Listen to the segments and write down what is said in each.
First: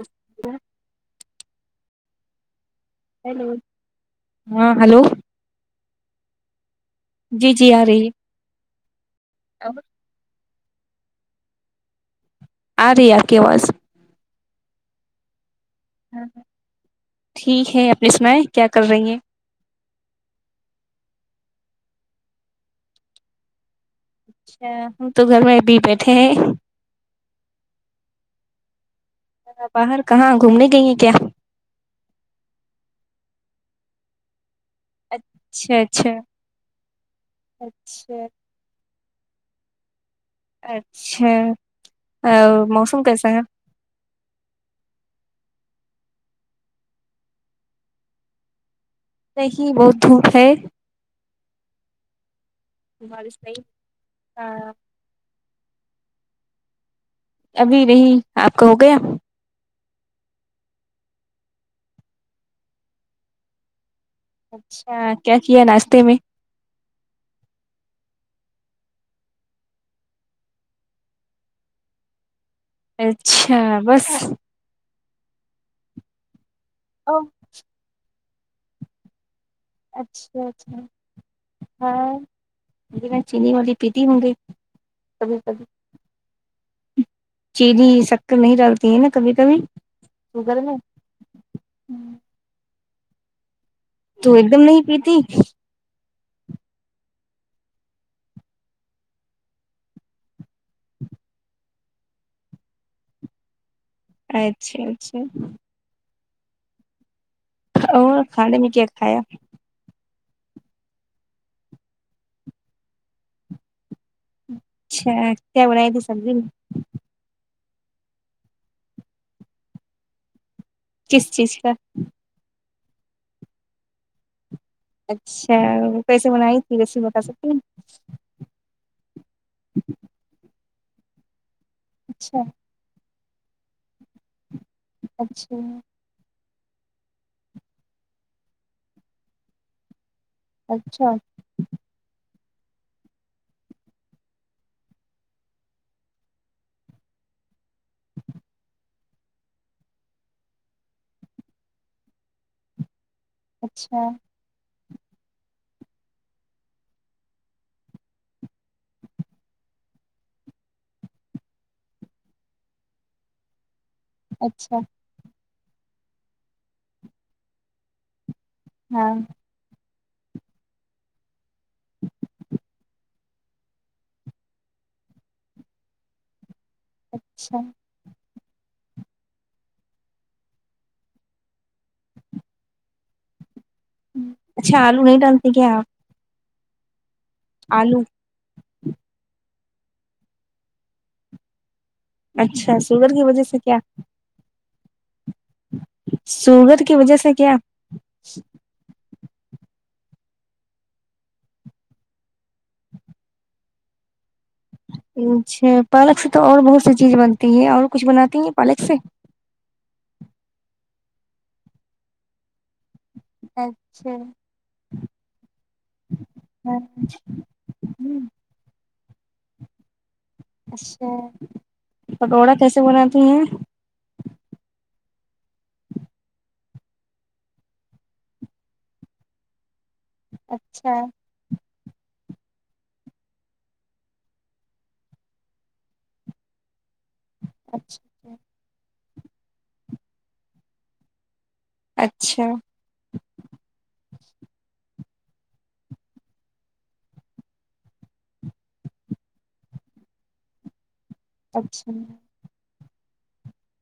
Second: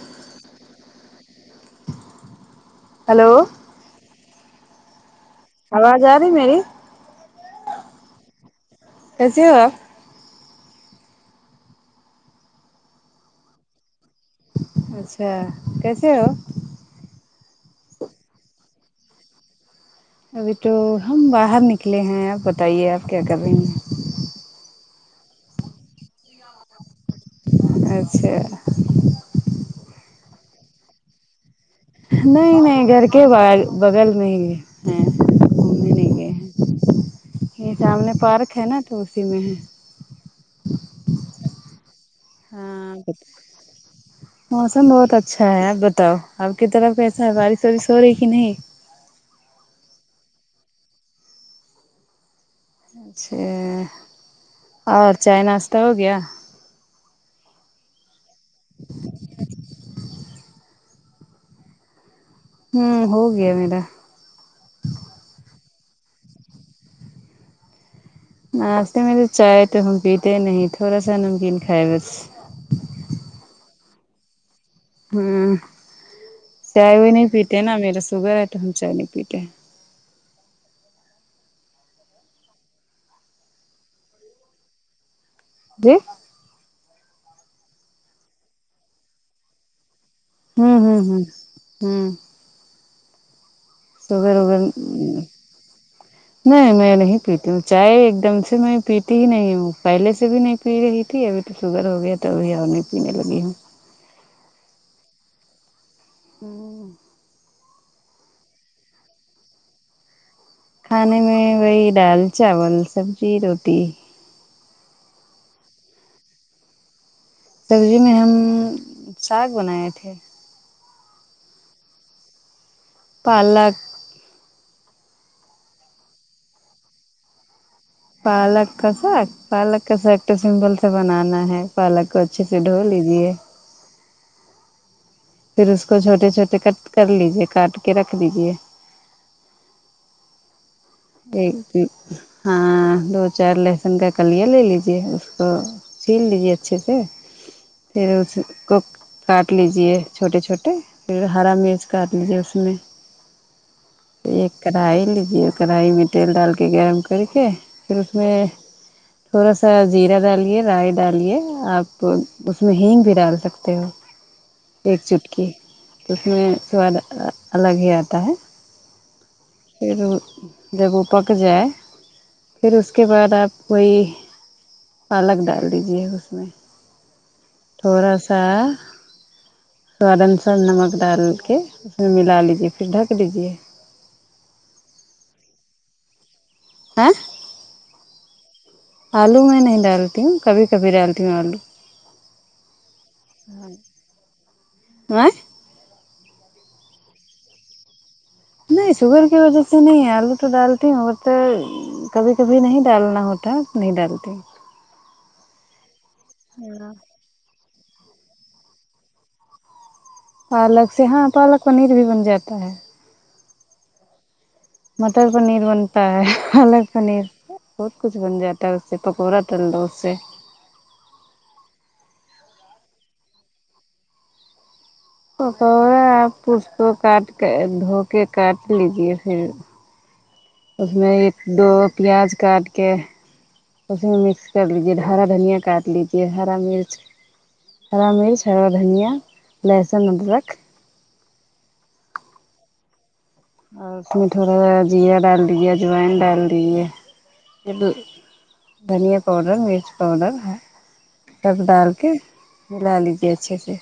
اس hello hello ہاں hello آواز آ رہی میری جی جی آ رہی ہے کیسے ہو اپ اری اپ کی اواز اچھا کیسے ہو ٹھیک ہے اپنی سناے کیا کر رہی ہیں ابھی تو ہم باہر نکلے ہیں آپ بتائیے آپ کیا کریی ہیں اچھا ہم تو گھر میں ابھی بیٹھے ہیں اچھا باہر کہاں گھومنے گئے ہیں کیا نہیں نہیں گھر کے ب بغل میں ہے اچھا اچھا یہ سامنے اچھا پارک ہے نا تو اسی میں ہے اچھا ہاں موسم کیسا ہے موسم بہت اچھا ہے آپ بتاؤ آپ کی طرف کیسا ہے بارش وارش ہو رہی کہ نہیں نہیں ہی بہت دھوپ ہے بارش اچھا نہیں ہاں اور چائ ناشتہ ہو گیا ابھی نہیں آپ کا ہو گیا [inaudible] ہوں ہو گیا میرا اچھا کیا کیا ناشتے میں ناشتے میں تو چائے تو ہم پیتے نہیں تھوڑا سا نمکین کھائے بس اچھا بس ہوں چائے وائے او نہیں پیتے نا میرا سوگر ہے تو ہم چائے نہیں پیتے ہیں اچھا اچھا ہاں بنا چینی والی پیتی ہوں گی کبھی کبھی جی چینی سکر نہیں ڈالتی ہے نا کبھی کبھی شوگر میں ہوں ہوں ہوں ہوں تو سوگر ایک اوگر دم نہیں پیتی نہیں میں نہیں پیتی ہوں چائے ایک دم سے میں پیتی ہی نہیں ہوں پہلے سے بھی نہیں پی رہی تھی ابھی تو شوگر ہو گیا تو ابھی اور نہیں پینے لگی ہوں اچھا اچھا ہوں اور کھانے میں کیا کھایا کھانے میں وہی دال چاول سبزی روٹی اچھا کیا بنائی تھی سبزی میں سبزی میں ہم ساگ بنائے تھے کس چیز کا پالک اچھا وہ کیسے بنائی تھی ریسیپی بتا سکتی ہیں پالک کا ساگ پالک کا ساگ تو سمپل سے بنانا ہے پالک کو اچھا اچھے سے دھو لیجیے پھر اس اچھا کو چھوٹے چھوٹے کٹ کر لیجیے کاٹ کے رکھ دیجیے اچھا ایک ہاں دو چار لہسن کا کلیا لے لیجیے اس کو چھیل لیجیے اچھے سے پھر اس کو کاٹ لیجیے چھوٹے چھوٹے پھر ہرا مرچ کاٹ لیجیے اس میں اچھا ایک کڑھائی لیجیے کڑھائی میں تیل ڈال کے گرم کر کے پھر اس میں تھوڑا سا زیرہ ڈالیے رائی ڈالیے آپ اس میں ہینگ بھی ڈال سکتے ہو اچھا ایک چٹکی تو اس میں سواد الگ ہی آتا ہے ہاں پھر دیکھو پک جائے پھر اس کے بعد آپ کوئی پالک ڈال دیجیے اس میں اچھا تھوڑا سا سواد انسار نمک ڈال کے اس میں ملا لیجیے پھر ڈھک لیجیے اچھا آلو نہیں ڈالتے کیا آپ کیا آلو آلو میں نہیں ڈالتی ہوں کبھی کبھی ڈالتی ہوں آلو اچھا شوگر کی وجہ سے کیا ہے شوگر کی وجہ سے کیا نہیں شوگر کی وجہ سے نہیں ہے آلو تو ڈالتی ہوںگر کبھی کبھی نہیں ڈالنا ہوتا نہیں ڈالتے اچھا پالک سے تو اور بہت سی ہاں چیز بنتی ہے اور کچھ بناتی ہیں پالک سے پالک سے ہاں پالک پنیر بھی بن جاتا ہے اچھا مٹر پنیر بنتا ہے پالک ہاں پنیر بہت کچھ بن جاتا ہے اس سے پکوڑا تل دو اس سے اچھا پکوڑا کیسے بناتی ہیں پکوڑا آپ اس کو کاٹ کے دھو کے کاٹ لیجیے پھر اس اچھا میں ایک دو پیاز کاٹ کے اس میں مکس کر لیجے ہارا دھنیا کاٹ لیجیے ہرا مرچ ہرا اچھا مرچ ہارا دھنیا لہسن ادرک اچھا اور اس میں تھوڑا سا زیرا ڈال دیجے اجوائن ڈال دیجے پھر دھنیا پاؤڈر مرچ پاؤڈر سب ڈال اچھا کے ملا لیجیے اچھے سے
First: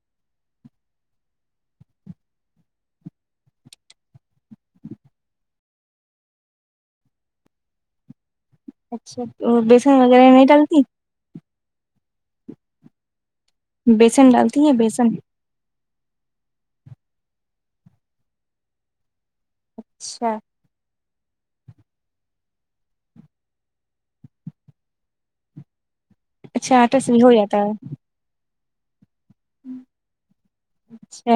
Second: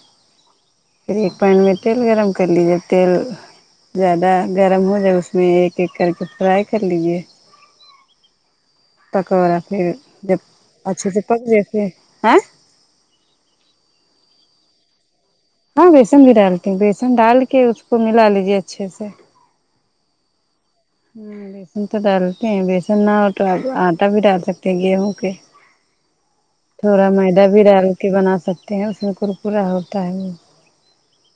پھر ایک پین میں تیل گرم کر لیجیے تیل زیادہ گرم ہو جائے اس میں ایک ایک کر کے فرائی کر لیجیے اچھا پکوڑا اور پھر بیسن وغیرہ جب نہیں ڈالتی اچھے سے پک جایے ہے بیسن ڈالتی ہیں بیسن ہاں بیسن بھی ڈالتی بیسن ڈال کے اس کو ملا لیجیے اچھے سے اچھا بیسن تو ڈالتے ہیں بیسن نہ ہو تو آپ آٹا بھی ڈال سکتے ہیں گیہوں کے اچھا آٹا تھوڑا سے ہو میدا جاتا بھی ہے ڈال کے بنا سکتے ہیں اس میں کر کرا ہوتا ہے اچھا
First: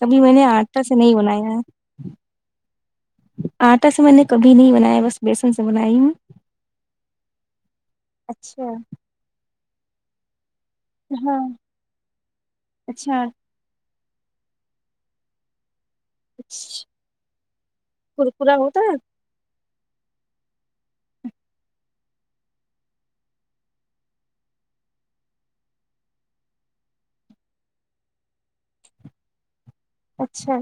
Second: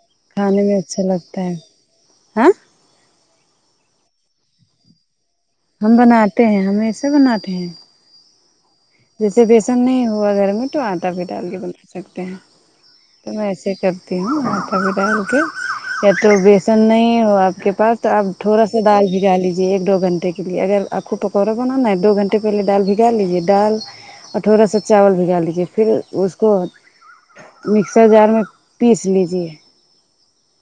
کبھی میں نے کھانے آٹا سے اچھا نہیں لگتا بنایا ہے ہاں آٹا سے میں نے کبھی نہیں بنایا بس بیسن سے بنا ہم بناتے ہیں ہمیشہ بناتے ہیں اچھا جیسے بیسن نہیں ہوا گھر میں تو آٹا بی ہاں ڈال کے بنا سکتے ہیں اچھا تو میں ایسے کر تی ہو آٹا بھی ڈال کے یا تو بیسن نہیں ہو آپ کے پاس تو آپ کرکرا تھوڑا سا ہوتا ہے دال بھی بھگا لیجیے ایک دو گھنٹے کے لیے اگر آپ کو پکوڑا بنانا ہے دو گھنٹے پہلے دال بھگا لیجیے دال کٹھورا سا چاول بھگا دیجیے پھر اس کو مکسر جار میں پیس لیجیے اچھا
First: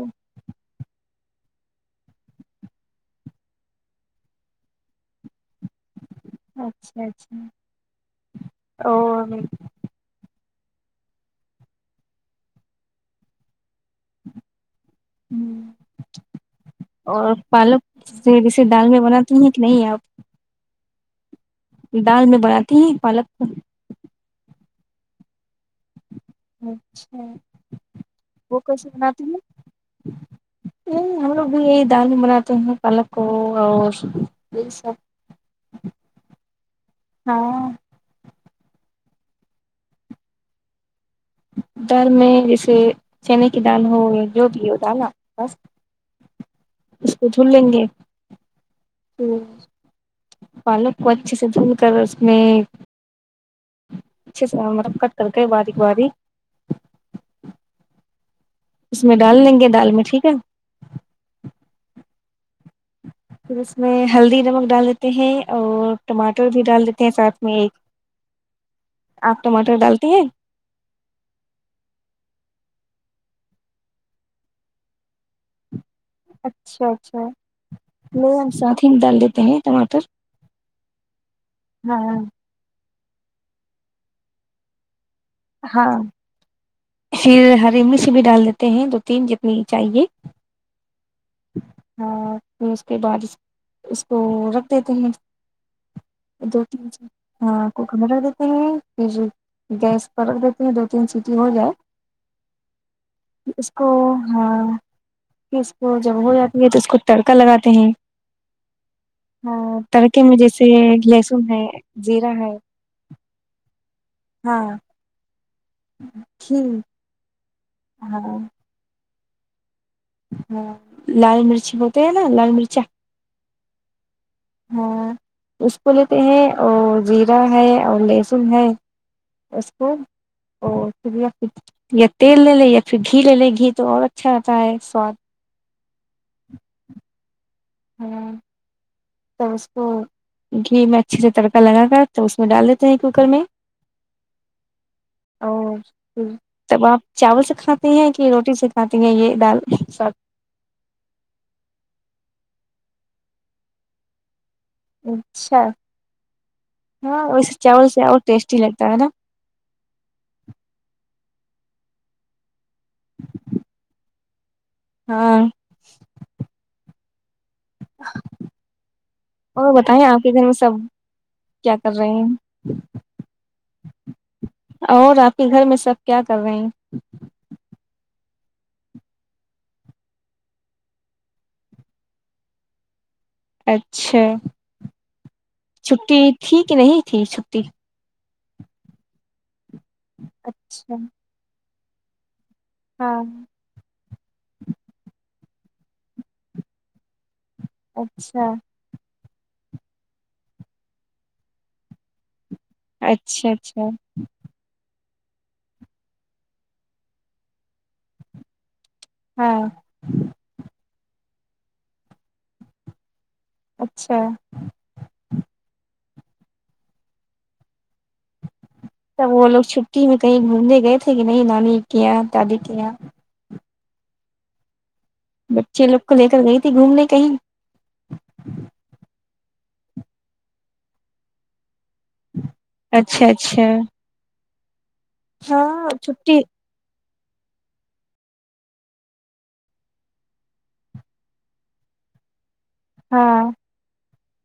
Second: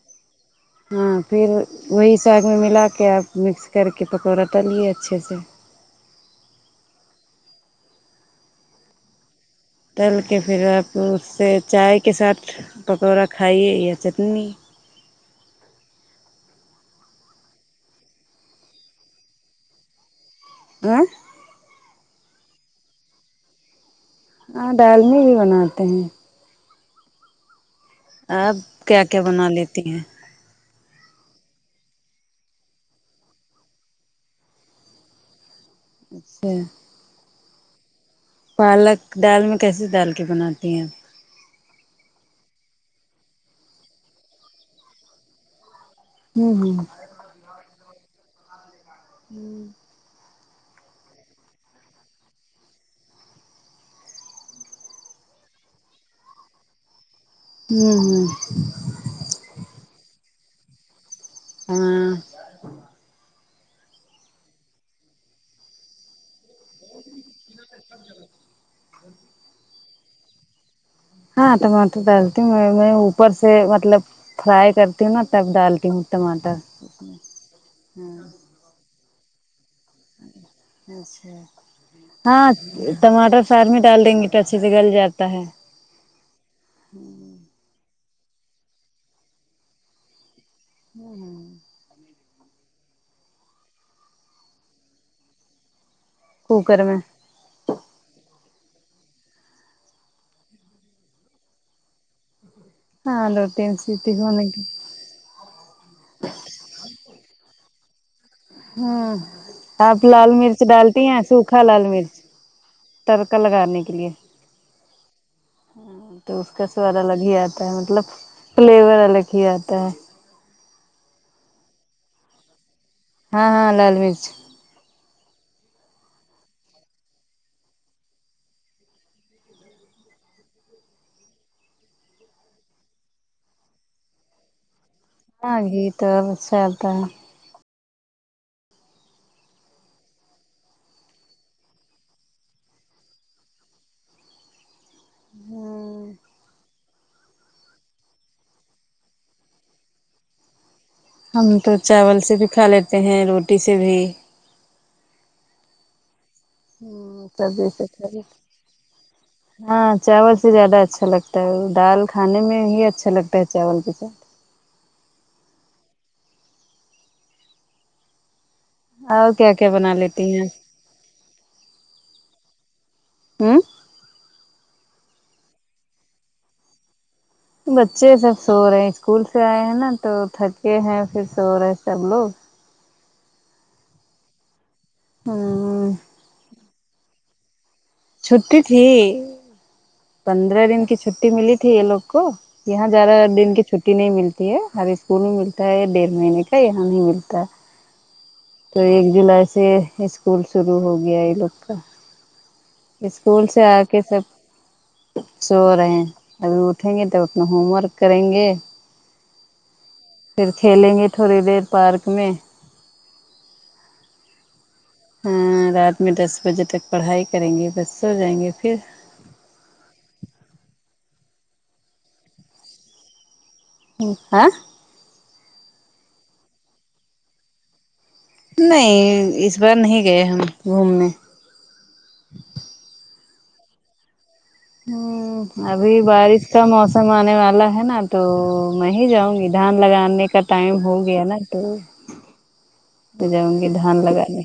ہاں پھر وہی ساگ میں ملا کے آپ مکس کر کے پکوڑا تلیے اچھے سے اچھا اچھا اور تل کے پھر آپ اس سے چائے کے ساتھ پکوڑا کھائیے یا چٹنی ہ اور پالک جیسے دال میں بناتی ہیں کہ نہیں آپ [unintelligible] دال میں بناتی ہیں پالک تو ہاں دال میں بھی بناتے ہیں اچھا آپ وہ کیا کیا بنا لیتی ہیں نہیں ہم لوگ بھی یہی دال بناتے ہیں پالک کو اور یہی سب اچھا ہاں پالک دال میں کیسیے دال کی بناتی ہیں دال میں جیسے چنے کی دال ہویا جو بھی ہو دال آپ بس ہوں ہوں اس کو دھول لیں گے پالک کو اچھے سے دھل کر اس میں اچھے سے مطلب کٹ کر کے باریک باریک ہوں ہوں اس میں ڈال لیں گے دال میں ٹھیک ہے ہاں پھر اس میں ہلدی نمک ڈال دیتے ہیں اور ٹماٹر بھی ڈال دیتے ہیں ساتھ میں ایک آپ ٹماٹر ڈالتے ہیں ہاں ٹماٹر ڈالتی ہوں میں میں اوپر سے مطلب فرائی کرتی ہوں نا تب ڈالتی ہوں ٹماٹر اچھا اچھا ہاں ہملوگ ساتھ ہی ڈال دیتے ہیں ٹماٹر اچھا ہاں ٹماٹر ساتھ میں ڈال دیں گے تو اچھے سے گل جاتا ہے ہاں پھر ہری مرچ بھی ڈال دیتے ہیں دو تین جتنی چاہیے ہوں ہاں پھر اس کے بعد اس کو رکھ دیتے ہیں دو کوکر تین میں ہاں کوکر میں گر دیتے ہیں پھر گیس پرکھ دیتی ہیں دو تین سیٹی ہو جائے ہاں دو اس تین کو سیٹی ہونے ہاں کی کہ اس کو جب ہو جاتی ہے تو اس کو تڑکا لگاتے ہیں ہاں ہاں آپ تڑکے لال میں مرچ جیسے ڈالتی ہیں لہسن سوکھا ہے لال مرچ زیرہ ہے تڑکا لگانے کے لیے ہاں تو اس کا سواد الگ ہی آتا ہے مطلب ہاں فلیور الگ ہی آتا ہے ہاں لال مرچ ہوتے ہیں نا لال مرچا ہاں ہاں لال مرچ ہاں اس کو لیتے ہیں اور زیرہ ہے اور لہسن ہے اس کو اور پھر یا پھر یا تیل لے لیں یا پھر گھی لے لیں گھی تو اور اچھا آتا ہے سواد ہاں گھی اور سد ہوں تب اس کو گھی میں اچھے سے تڑکا لگا کر توب اس میں ڈال دیتے ہیں کوکر میں اور تب آپ چاول سے کھاتی ہیں کہ روٹی سے کھاتی ہیں یہ دال سب ہم تو چاول سے بھی کھا لیتے ہیں روٹی سے بھی اچھا ہاں ہوں ویسے سبزی چاول سے اور کھالی ٹیسٹی لگتا ہے نا ہاں چاول سے زیادہ اچھا لگتا ہے دال کھانے میں ہی اچھا لگتا ہے چاول کے ساتھ ہاں کیا کیا اور بنا بتائیں آپ کے لیتی گھر ہیں میں سب کیا کر رہے ہیں ہوں اور آپ کے گھر میں سب کیا کر رہے ہیں بچے سب سو رہے ہیں اسکول سے آئے ہیں نا تو تھکے ہیں پھر سو رہے سب لوگ اچھا ہاں چھٹی تھی کہ نہیں تھی چھٹی چھٹی تھی پندرہ دن اچھا کی چھٹی ملی تھی یہ لوگ کو یہاں زیادہ ہاں ایک دن کی چھٹی نہیں ملتی ہر اسکول میں ملتا ہے ڈیڑھ مہینے کا یہاں نہیں ملتا ہے اچھا تو ایک جولائی سے اسکول شروع ہو گیا یہ لوگ کا اسکول اچھا سے آ اچھا کے سب سو رہے ہیں ابھی اٹھیں گے تب اپنا ہوم ورک کریں گے ہاں پھر کھیلیں گے تھوڑی دیر پارک میں اچھا رات میں دس بجے تک پڑھائی کریں گے بس سو جائیں گے پھر تب وہ لوگ چھٹی میں کہیں گھومنے گئے تھے کہ نہیں نانی کے یہاں دادی کے یہاں ہاں بچے لوگ کو لے کر گئی تھی گھومنے کہیں نہیں اس بار نہیں گئے ہم گھومنے اچھا اچھا ھمم ہاں ابھی چھٹی بارش کا موسم آنے والا ہے نا تو میں ہی جاؤںگی دھان لگانے کا ٹائم ہو گیا نا تو تو ہاں جاؤں گی دھان لگا نے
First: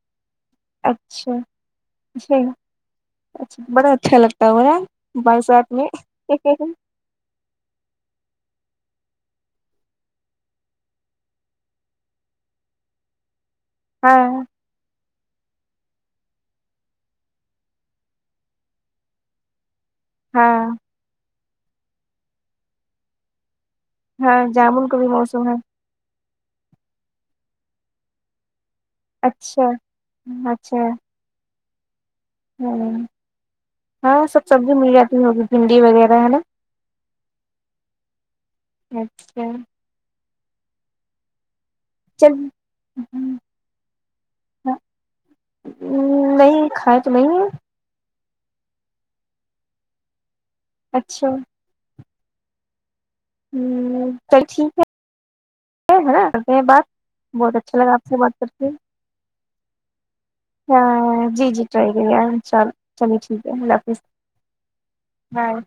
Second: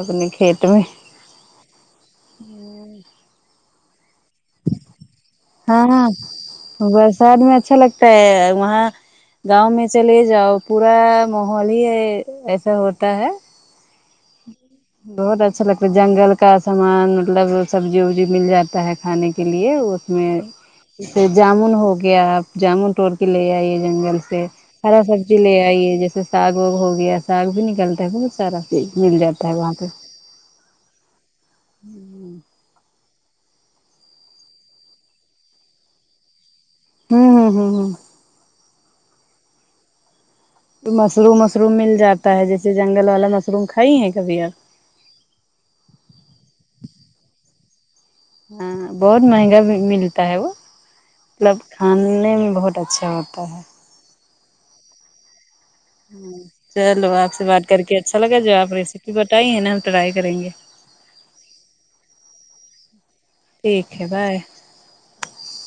اپنے کھیت میں اچھاصحیح ہے اچھا بڑا اچھا لگتا ہوگا نہ بارش ہاں ہاں برسات میں اچھا لگتا ہے وہاں گاؤں میں چلے جاؤ پورا ماحول ہی ایسا ہوتا ہے ہاں بہت اچھا لگتا ہے جنگل کا سامان مطلب سبزی وبزی مل جاتا ہے کھانے کے لیے وہ میں ہاں جے جامن ہو گیا آپ جامن توڑ لے کے آئیے جنگل ہاں سے جامن کا ہرا بھی سبزی موسم ہے لے آئیے جیسے ساگ وگ ہو گیا ساگ بھی نکلتا ہے بہت سارا پھر اچھا اچھا ھممم ھمم ہاں سب سبزی مل جاتی ہو گی منڈی وغیرہ ہے نا ھممم ھمم ھمم اچھا مشروم وشروم مل چل جاتا ہے جیسے جنگل والا مشروم کھائی ہیں کبھی آپ نہیں کھائے تو نہیں ہے ھمم بہت مہنگا بھی ملتا ہے وہ اچھا مطلب کھانے میں بہت اچھا ہوتا ہے ہوں تو ٹھیک ہے ہے نا ہ کرتے ہیں بات چلو آپ سے بہت بات کر کے آپ سے اچھا لگا بات کر جو کے آپ ریسیپی بتائی ہیں نا ہم ٹرائی کریں گے ہاں جی جی ٹرائی کریے ان شا چلیے ٹھیک ہے اللہ حافظ ہے بائے بائے